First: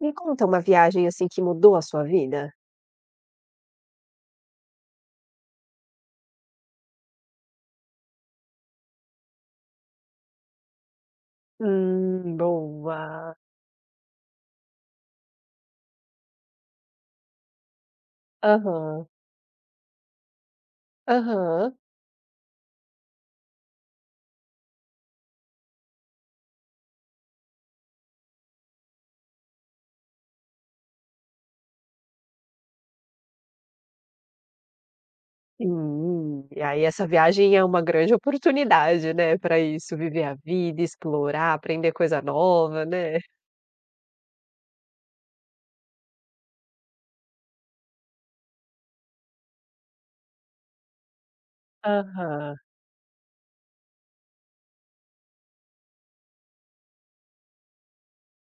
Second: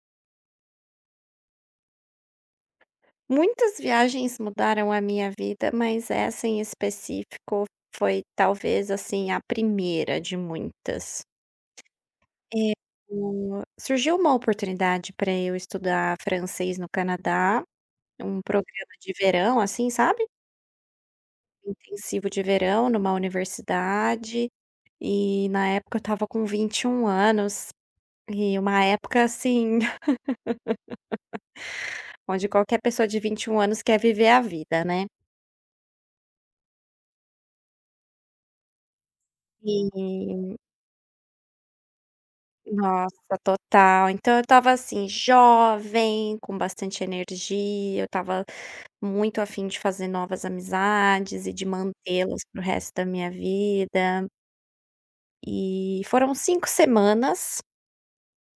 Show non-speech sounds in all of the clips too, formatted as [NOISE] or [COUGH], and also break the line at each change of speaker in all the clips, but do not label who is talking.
Me conta uma viagem, assim, que mudou a sua vida.
Muitas viagens mudaram a minha vida, mas essa em específico foi talvez, assim, a primeira de muitas. Eh,
Boa.
Surgiu uma oportunidade para eu estudar francês no Canadá, um programa
Aham,
de verão, assim, sabe,
aham.
intensivo de verão numa universidade, e na época eu estava com 21 anos, e uma época, assim, [LAUGHS] onde qualquer pessoa de 21 anos quer viver a vida, né.
E aí essa viagem é uma grande oportunidade, né? Para isso, viver a
E
vida, explorar, aprender coisa nova,
nossa,
né.
total. Então eu estava assim, jovem, com bastante energia, eu estava muito a fim de fazer novas amizades e de mantê-las
Aham.
para o resto da minha vida. E foram 5 semanas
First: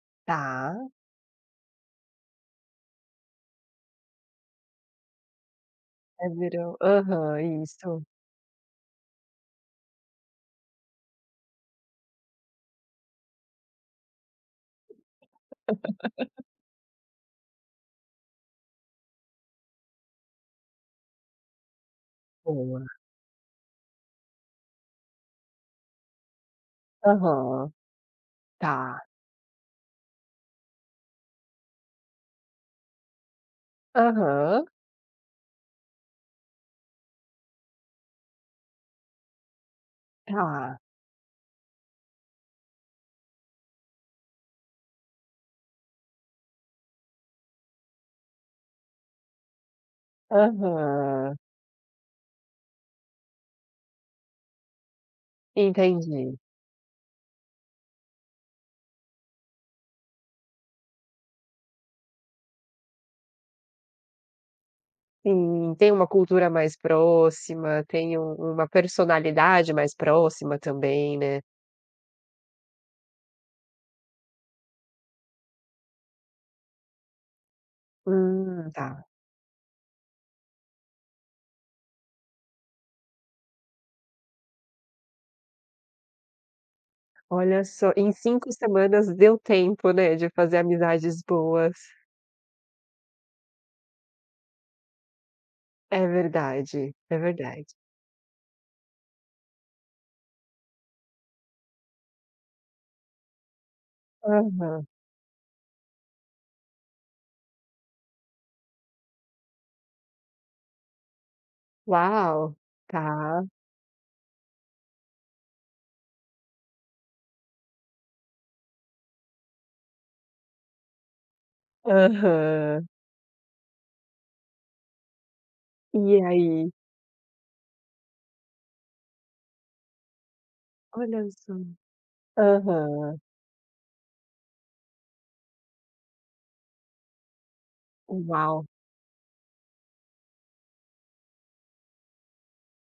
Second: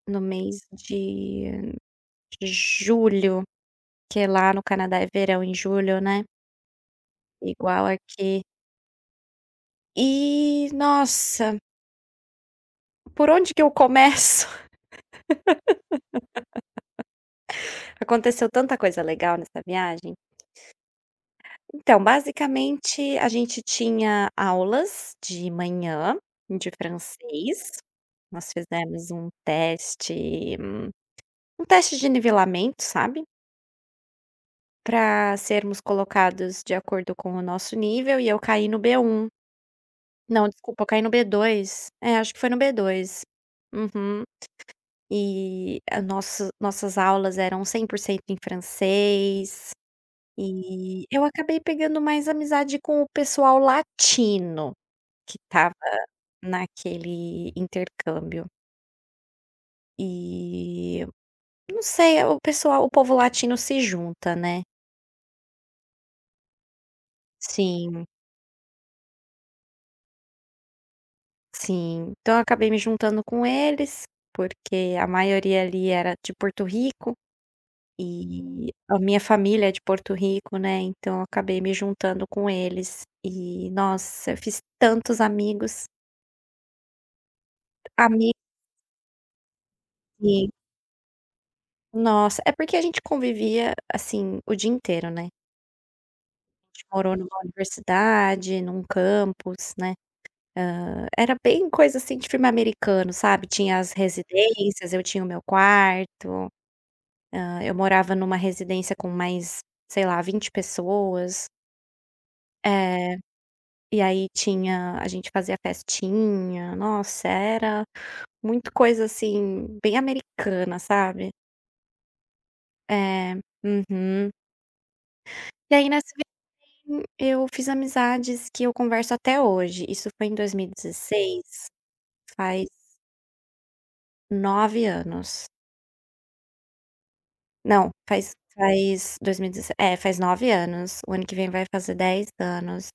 no mês
Tá.
de julho, que lá no Canadá é verão em julho, né,
É verão. Aham,
igual
isso.
aqui. E nossa, por onde que eu começo? [LAUGHS] Aconteceu tanta coisa legal nessa viagem. Então,
Boa.
basicamente, a gente tinha aulas de manhã de
Aham.
francês. Nós
Tá.
fizemos um teste de nivelamento, sabe,
Aham.
para sermos colocados de acordo com o nosso nível e eu caí no B1. Não,
Tá.
desculpa, eu caí no B2. É, acho que foi no B2. Uhum. E a nossa nossas aulas eram 100% em francês, e eu
Aham.
acabei pegando mais amizade com o pessoal latino que estava
Entendi.
naquele intercâmbio. E, não sei, o povo latino se junta, né.
Sim, tem uma cultura mais próxima,
Sim.
tem uma personalidade mais próxima também, né.
Sim. Então eu acabei me juntando com eles, porque a maioria ali era de Porto Rico, e
Tá.
a minha família é de Porto Rico, né, então eu acabei me juntando com eles. E, nossa, eu fiz tantos amigos,
Olha só, em
amigos,
5 semanas deu tempo, né, de fazer amizades boas.
nossa, é porque a gente convivia, assim, o dia inteiro, né.
É verdade, é
Morou numa
verdade.
universidade, num campus, né. Era bem coisa, assim, de filme americano, sabe. Tinha as
Aham.
residências, eu tinha o meu quarto, eu morava numa residência com mais, sei lá, 20 pessoas.
Uau!
É,
Tá.
e aí tinha a gente fazia festinha, nossa, era muito coisa, assim, bem americana, sabe.
Aham.
É, uhum. E aí nessa
E aí?
viagem eu fiz amizades que eu converso até hoje, isso foi em
Olha só.
2016, faz
Aham.
9 anos. Não, faz
Uau!
faz 2017 é, faz 9 anos, o ano que vem vai fazer 10 anos.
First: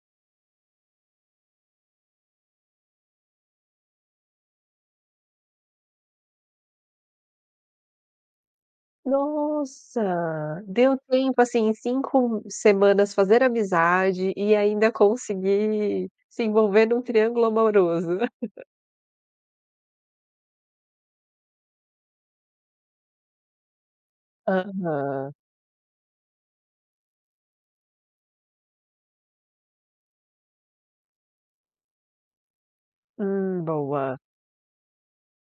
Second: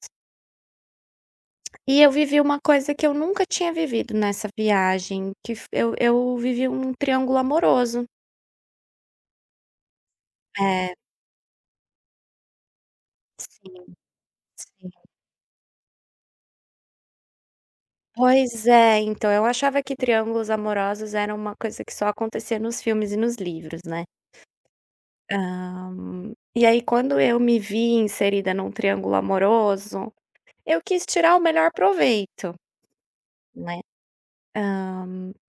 E eu vivi uma coisa que eu nunca tinha vivido nessa viagem, que f eu vivi um triângulo amoroso.
Nossa,
É,
deu tempo, assim, em 5 semanas fazer
sim,
amizade e
sim.
ainda conseguir se envolver num triângulo amoroso.
Pois é, então, eu achava que triângulos amorosos era uma coisa que só acontecia nos filmes e nos livros, né.
Aham.
E aí quando eu me vi inserida num triângulo amoroso, eu quis tirar o melhor proveito, né.
Boa.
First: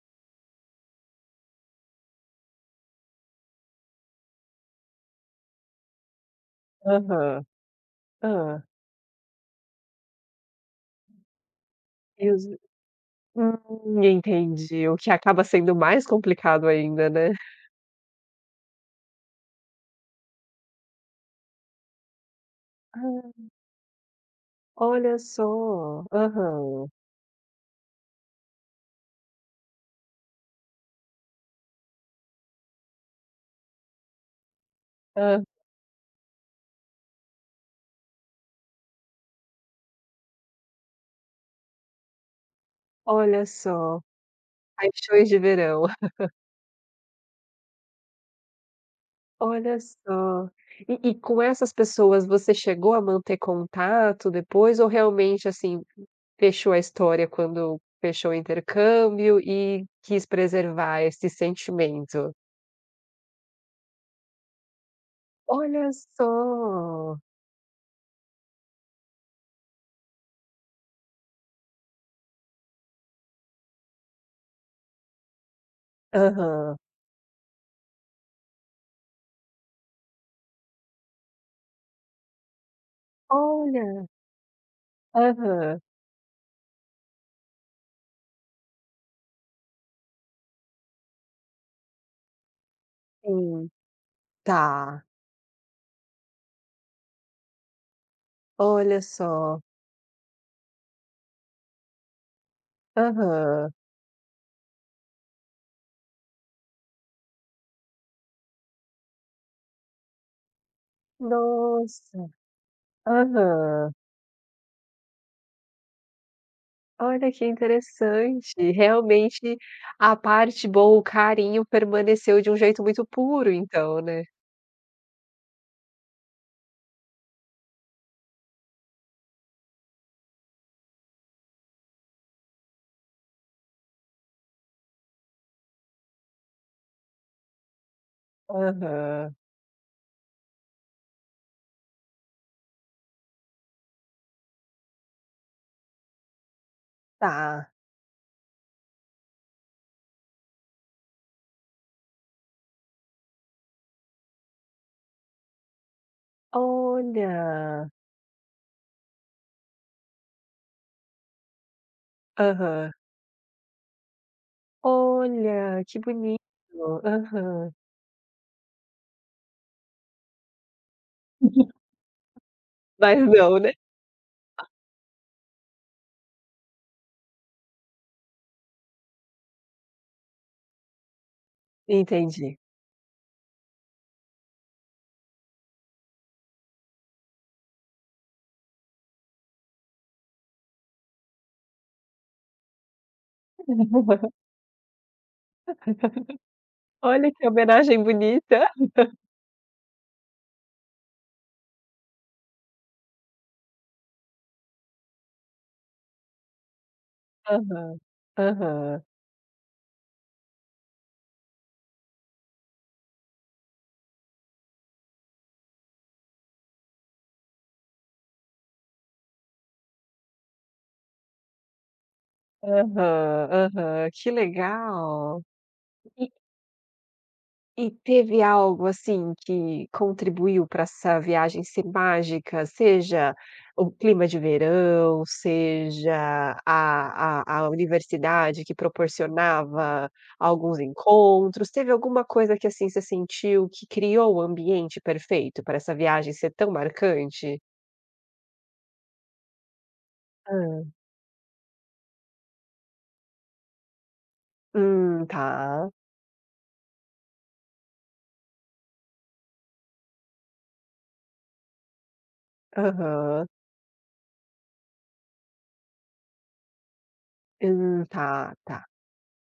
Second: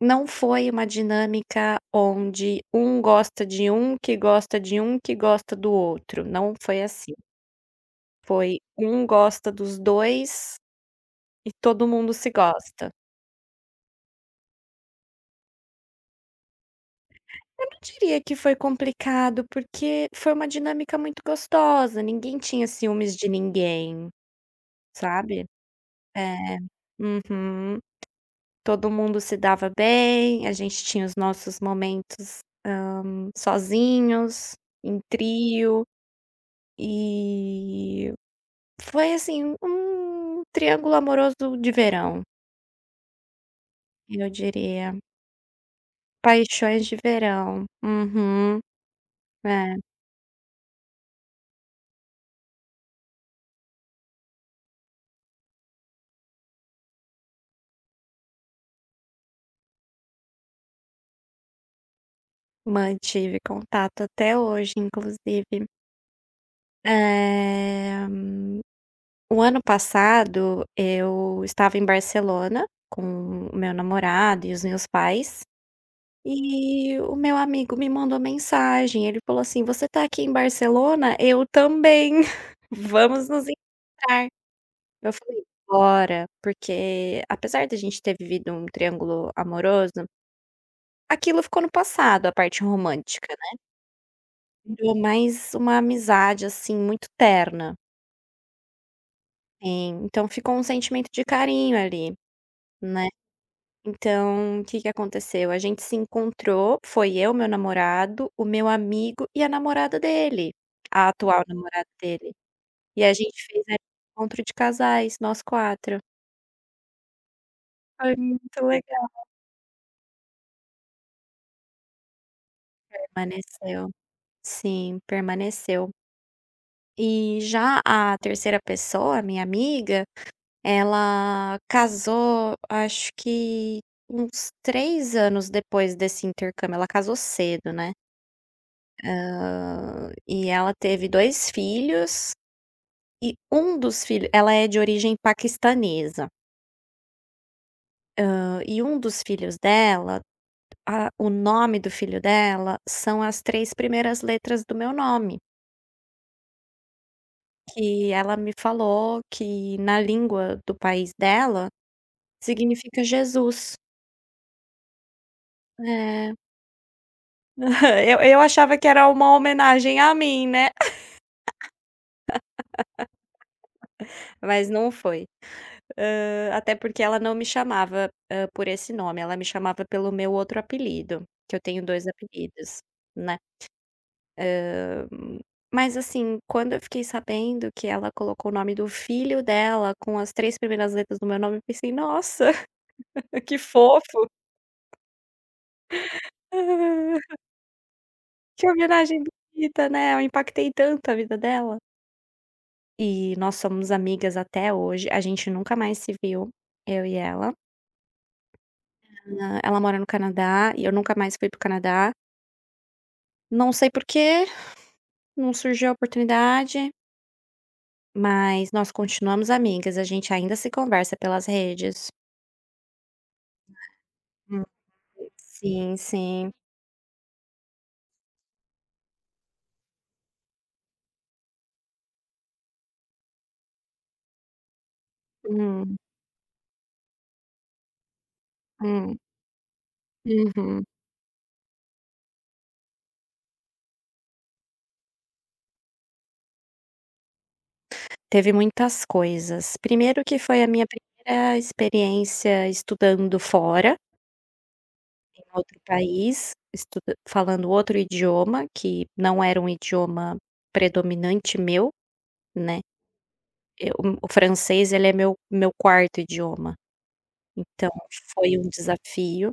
Não foi uma dinâmica onde um gosta de um, que gosta de um, que gosta do outro, não foi assim.
Aham.
Foi
Hã.
um gosta dos 2 e todo mundo
E
se
os
gosta.
entendi. O que acaba sendo mais complicado ainda, né.
Eu não diria que foi complicado, porque foi uma dinâmica muito gostosa, ninguém tinha ciúmes de
Ah,
ninguém,
olha
sabe?
só.
É.
Aham.
Uhum. Todo mundo se dava bem, a gente tinha os nossos momentos, sozinhos, em
Hã.
trio, e foi assim, um triângulo amoroso de verão,
Olha só,
eu diria.
paixões de verão.
Paixões de verão. Uhum. É,
Olha só. E com essas pessoas você chegou a manter contato depois ou realmente, assim, fechou a história quando fechou o intercâmbio e quis preservar esse sentimento?
mantive contato até hoje, inclusive.
Olha só.
Eh, o ano passado eu estava em Barcelona com o meu namorado e os meus pais,
Aham.
e o meu amigo me mandou mensagem, ele falou assim: "Você tá aqui em Barcelona? Eu também, [LAUGHS] vamos nos
Olha.
encontrar". Eu falei:
Aham.
"Bora", porque apesar da gente ter vivido um triângulo amoroso, aquilo ficou no passado, a parte romântica, né.
Sim.
Virou
Tá.
mais uma amizade, assim, muito terna.
Olha só.
Sim, então ficou um sentimento de carinho ali, né.
Aham.
Então, o que que aconteceu? A gente se encontrou, foi eu, meu namorado, o meu amigo e a namorada dele, a atual namorada
Nossa.
dele. E a gente fez ali
Aham.
um encontro de casais, nós 4.
Olha que
Foi
interessante.
muito legal,
Realmente a parte boa, o carinho permaneceu de um jeito muito puro
permaneceu.
então, né?
Sim, permaneceu. E já a terceira pessoa, minha amiga, ela casou, acho que uns 3 anos depois desse intercâmbio. Ela casou cedo, né.
Aham,
E ela teve 2 filhos e um dos filhos ela é de origem paquistanesa.
tá.
E um dos filhos dela, a o nome do filho dela são as 3 primeiras letras do meu nome,
Olha.
que ela me falou que na língua do país dela
Aham.
significa Jesus.
Olha, que
É.
bonito. Aham.
[LAUGHS] Eu achava que era uma homenagem a mim, né,
[LAUGHS] Mas não, né?
[LAUGHS] mas não foi. Até porque ela não me chamava, por esse nome, ela me chamava pelo meu outro apelido, que eu tenho dois
Entendi.
apelidos, né. Hã, mas assim, quando eu fiquei sabendo que ela colocou o nome do filho dela com as 3 primeiras letras do meu nome, eu pensei: "Nossa, [LAUGHS] que fofo.
[LAUGHS] Olha
Ah,
que homenagem
que
bonita.
homenagem bonita, né, eu impactei tanto a vida dela". E nós somos amigas até hoje, a gente nunca mais se viu, eu e ela.
Aham, aham,
Ela mora no Canadá e eu nunca mais fui para o Canadá. Não sei por quê, não surgiu a oportunidade, mas nós continuamos amigas, a gente ainda se conversa pelas redes.
aham, aham, que
Hum.
legal.
Sim, sim.
E teve algo, assim, que contribuiu para essa viagem ser mágica, seja o clima de verão,
Hum,
seja a universidade que
hum,
proporcionava alguns
uhum.
encontros? Teve alguma coisa que, assim, você sentiu que criou o ambiente perfeito para essa viagem ser tão marcante?
Teve muitas coisas. Primeiro que
Hã.
foi a minha primeira experiência estudando fora em
Tá.
outro país, estuda falando outro idioma, que não era um idioma predominante meu, né.
Aham.
Eu o francês ele é meu quarto idioma, então
Tá,
foi um
tá.
desafio.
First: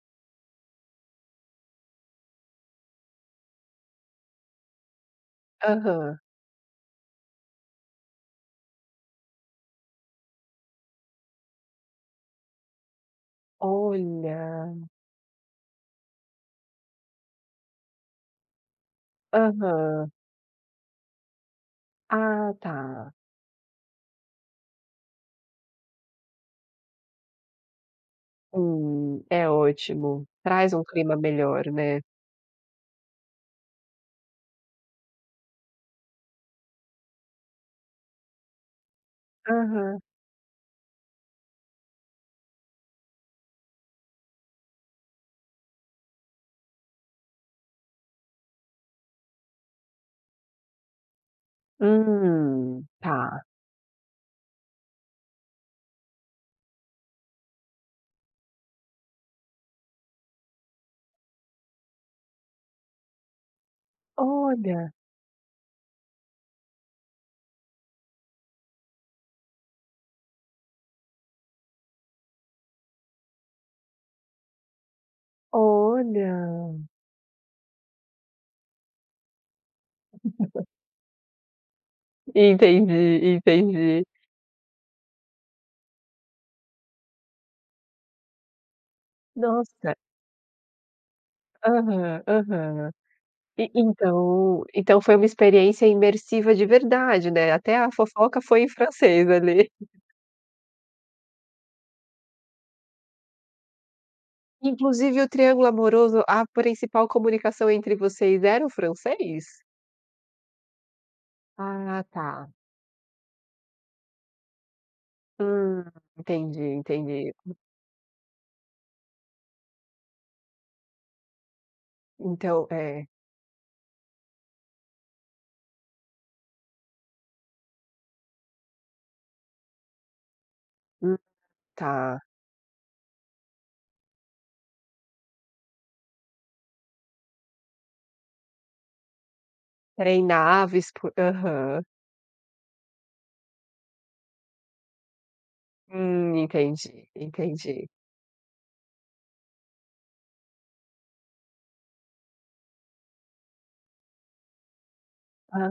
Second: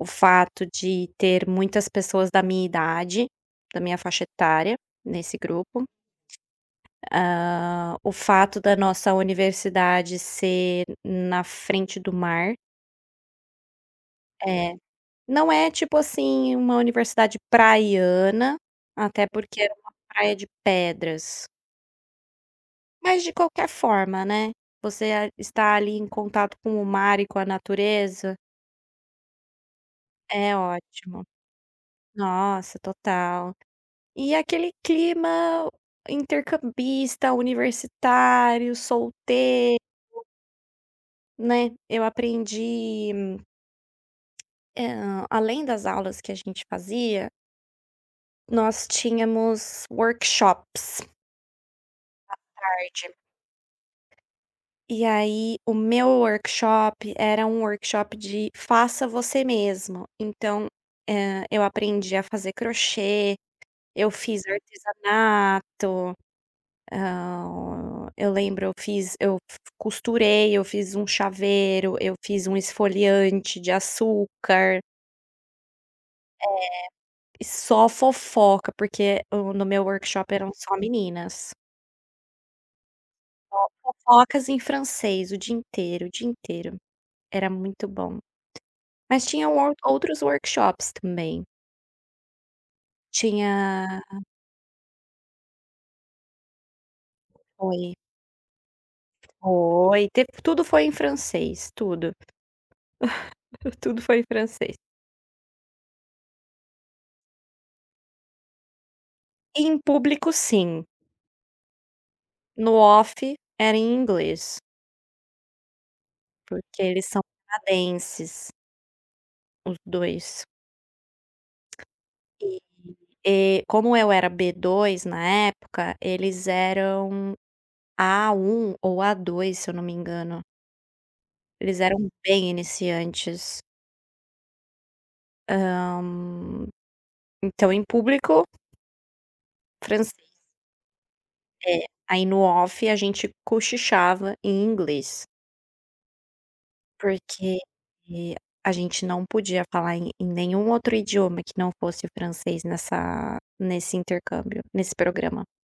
O fato de ter muitas pessoas da minha idade, da minha faixa etária, nesse grupo,
Aham.
o fato da nossa universidade ser na frente do mar. É.
Olha.
Não é tipo assim uma universidade praiana, até porque era uma
Aham.
praia de pedras,
Ah, tá.
mas de qualquer forma, né, você a está ali em contato com o mar e com a natureza,
É ótimo.
é
Traz um clima
ótimo.
melhor, né.
Nossa, total. E aquele clima intercambista, universitário, solteiro,
Aham.
né, eu aprendi, além das aulas que a gente fazia, nós tínhamos workshops à tarde.
Tá.
E aí, o meu workshop era um workshop de faça você mesmo. Então, eu aprendi a fazer crochê, eu fiz
Olha,
artesanato, eu lembro, eu fiz eu f costurei, eu fiz um chaveiro, eu fiz um esfoliante de açúcar,
olha.
e só fofoca, porque o no meu workshop eram só meninas.
Entendi,
Só
entendi.
fofocas em francês o dia inteiro, o dia inteiro. Era muito bom. Mas tinham ou
Nossa.
outros workshops também.
Aham, aham. E
Tinha
então então foi uma experiência imersiva de verdade, né, até a
foi,
fofoca foi em francês ali.
teve tudo foi em francês, tudo, [LAUGHS] tudo foi em francês.
Inclusive o triângulo amoroso, a principal comunicação entre vocês era o francês?
Em público sim,
Ah, tá.
no off era em inglês,
Hum, entendi,
porque eles são
entendi.
canadenses, os 2.
Então é.
E como eu era B2 na época, eles eram A1 ou A2, se eu não me engano.
Hum,
Eles eram
tá.
bem iniciantes. Hã, então em público, francês.
Treinava expo aham.
É, aí no off a gente cochichava em inglês,
Entendi,
porque
entendi.
a gente não podia falar em nenhum outro idioma que não fosse francês nessa nesse intercâmbio, nesse programa.
Ah,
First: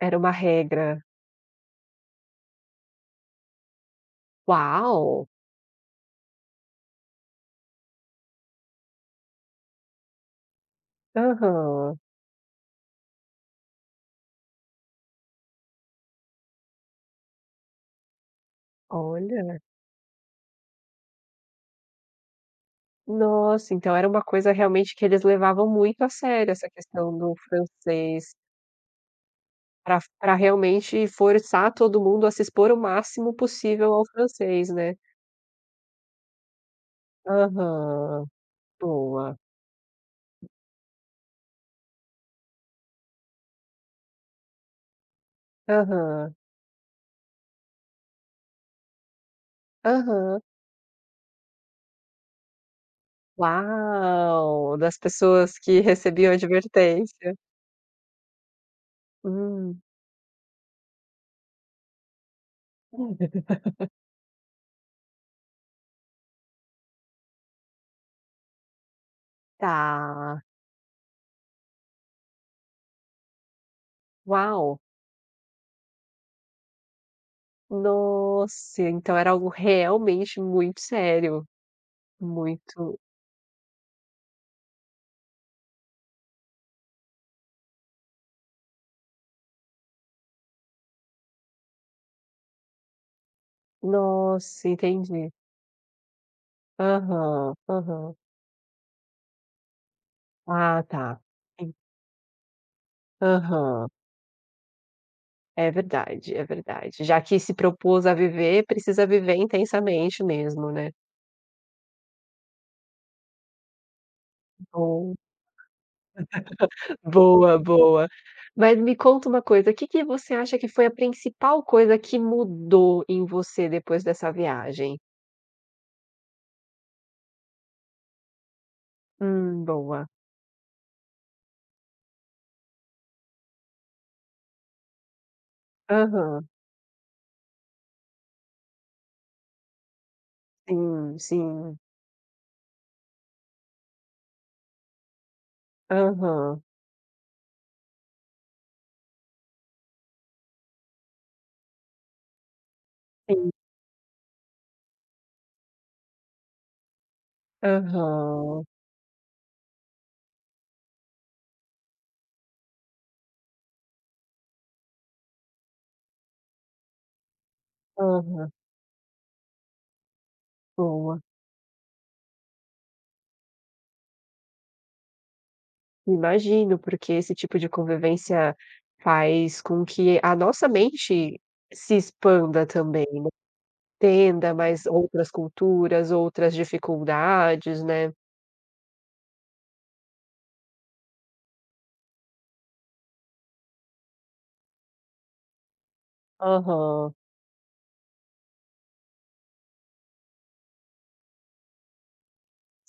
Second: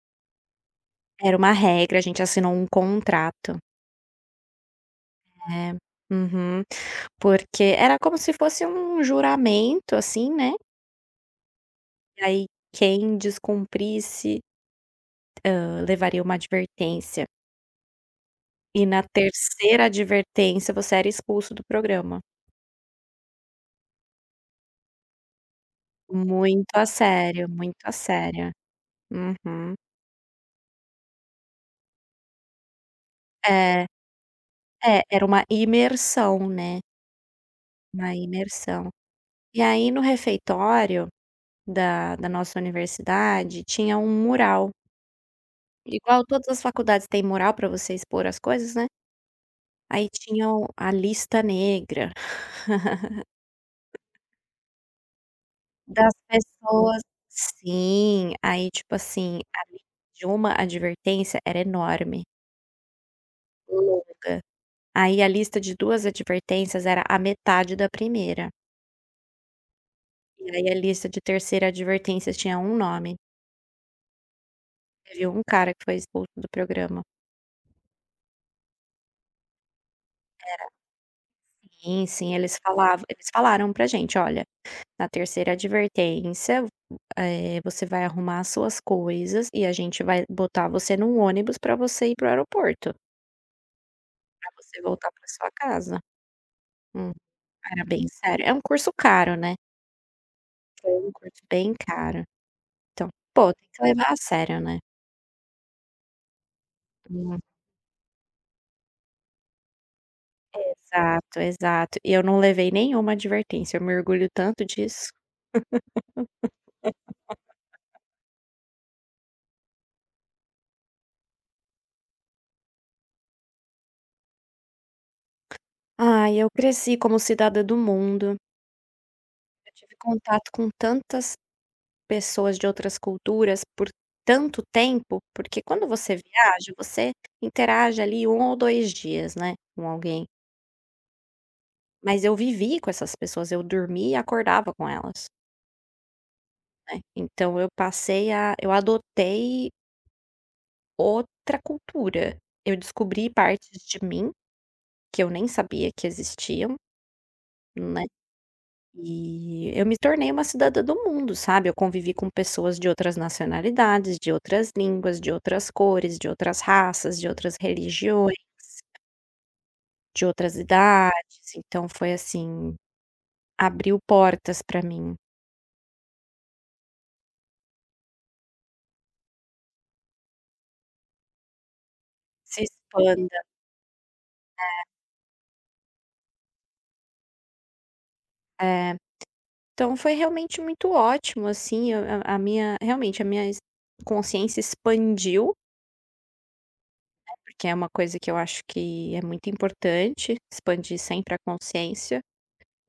era uma regra.
Era uma regra, a gente assinou um contrato.
Uau!
É. Uhum. Porque era como se fosse um juramento, assim, né,
Aham.
e aí quem descumprisse, levaria uma advertência. E na
Olha,
terceira advertência você era expulso do programa.
nossa, então era uma coisa realmente que eles levavam muito a sério essa
Muito a
questão do
sério, muito a
francês,
sério. Uhum.
pra realmente forçar todo mundo a se expor o máximo
É,
possível ao francês, né.
é, era uma imersão, né, uma
Aham,
imersão.
boa.
E aí no refeitório da nossa universidade tinha um mural, igual
Aham,
todas as faculdades têm mural para você expor as coisas, né, aí
aham.
tinha o a lista negra
Uau! Das pessoas que [LAUGHS]
das
recebiam
pessoas,
advertência.
sim, aí tipo assim, a lista de uma advertência era enorme,
Hum.
longa, aí a lista de 2 advertências era a metade da primeira.
Tá,
E aí a lista de terceira advertência tinha um nome,
uau,
teve um cara que foi expulso do programa.
nossa, então era algo realmente muito sério,
Sim, sim, eles
muito
falavam eles falaram pra gente: "Olha, na terceira advertência, você vai arrumar as suas coisas e a gente vai botar você num ônibus pra você ir pro aeroporto, pra
nossa,
você voltar pra
entendi.
sua casa". Hum,
Aham,
Era bem
aham.
sério. É um curso caro, né,
Ah,
foi um
tá.
curso
En
bem caro. Então, pô, tem que
aham,
levar a sério, né.
é verdade, é verdade. Já que
Hum,
se propôs a viver, precisa viver intensamente mesmo, né.
exato, exato. E eu não levei nenhuma advertência, eu me orgulho tanto disso.
Bom, boa, boa. Mas me conta uma coisa, o que que você acha que foi a principal coisa que mudou em você depois dessa viagem?
Ai, eu cresci como cidadã do mundo, eu tive
Boa.
contato com tantas pessoas de outras culturas por tanto tempo, porque quando você
Aham.
viaja, você interage ali 1 ou 2 dias, né, com alguém.
Sim, sim.
Mas eu vivi com essas pessoas, eu dormia e acordava com elas,
Aham.
né. Então eu passei a eu adotei outra cultura. Eu descobri
Sim.
partes de mim que eu nem sabia que existiam, né.
Aham.
E eu me tornei uma cidadã do mundo, sabe, eu convivi com pessoas de outras nacionalidades, de outras línguas, de outras cores, de outras raças, de outras religiões,
Aham.
de outras
Boa.
idades, então foi assim, abriu portas para mim.
Imagino, porque esse tipo de convivência faz com que a nossa mente se
Se
expanda também,
expanda.
entenda mais outras culturas, outras dificuldades, né.
É, então foi realmente muito ótimo, assim, eu a minha realmente a minha es consciência expandiu,
Aham.
porque é uma coisa que eu acho que é muito importante, expandir sempre a consciência.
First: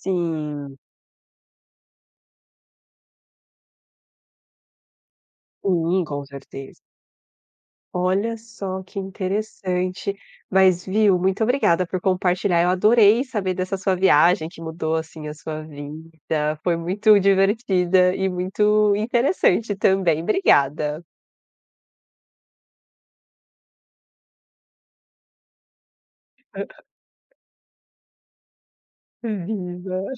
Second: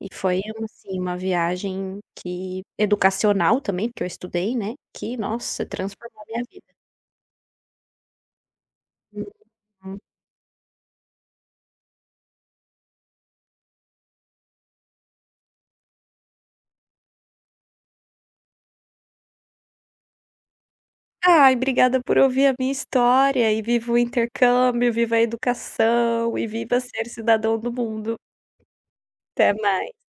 E foi uma, assim, uma viagem que educacional também, porque eu estudei, né, que, nossa,
Sim,
transformou
com
a minha vida.
certeza. Olha só que
Uhum.
interessante. Mas viu, muito obrigada por compartilhar. Eu adorei saber dessa sua viagem que mudou, assim, a sua vida. Foi muito divertida e muito interessante também. Obrigada.
Ai, obrigada por ouvir a minha história e viva o intercâmbio, viva a educação e viva ser cidadão do mundo. Até mais.
Viva.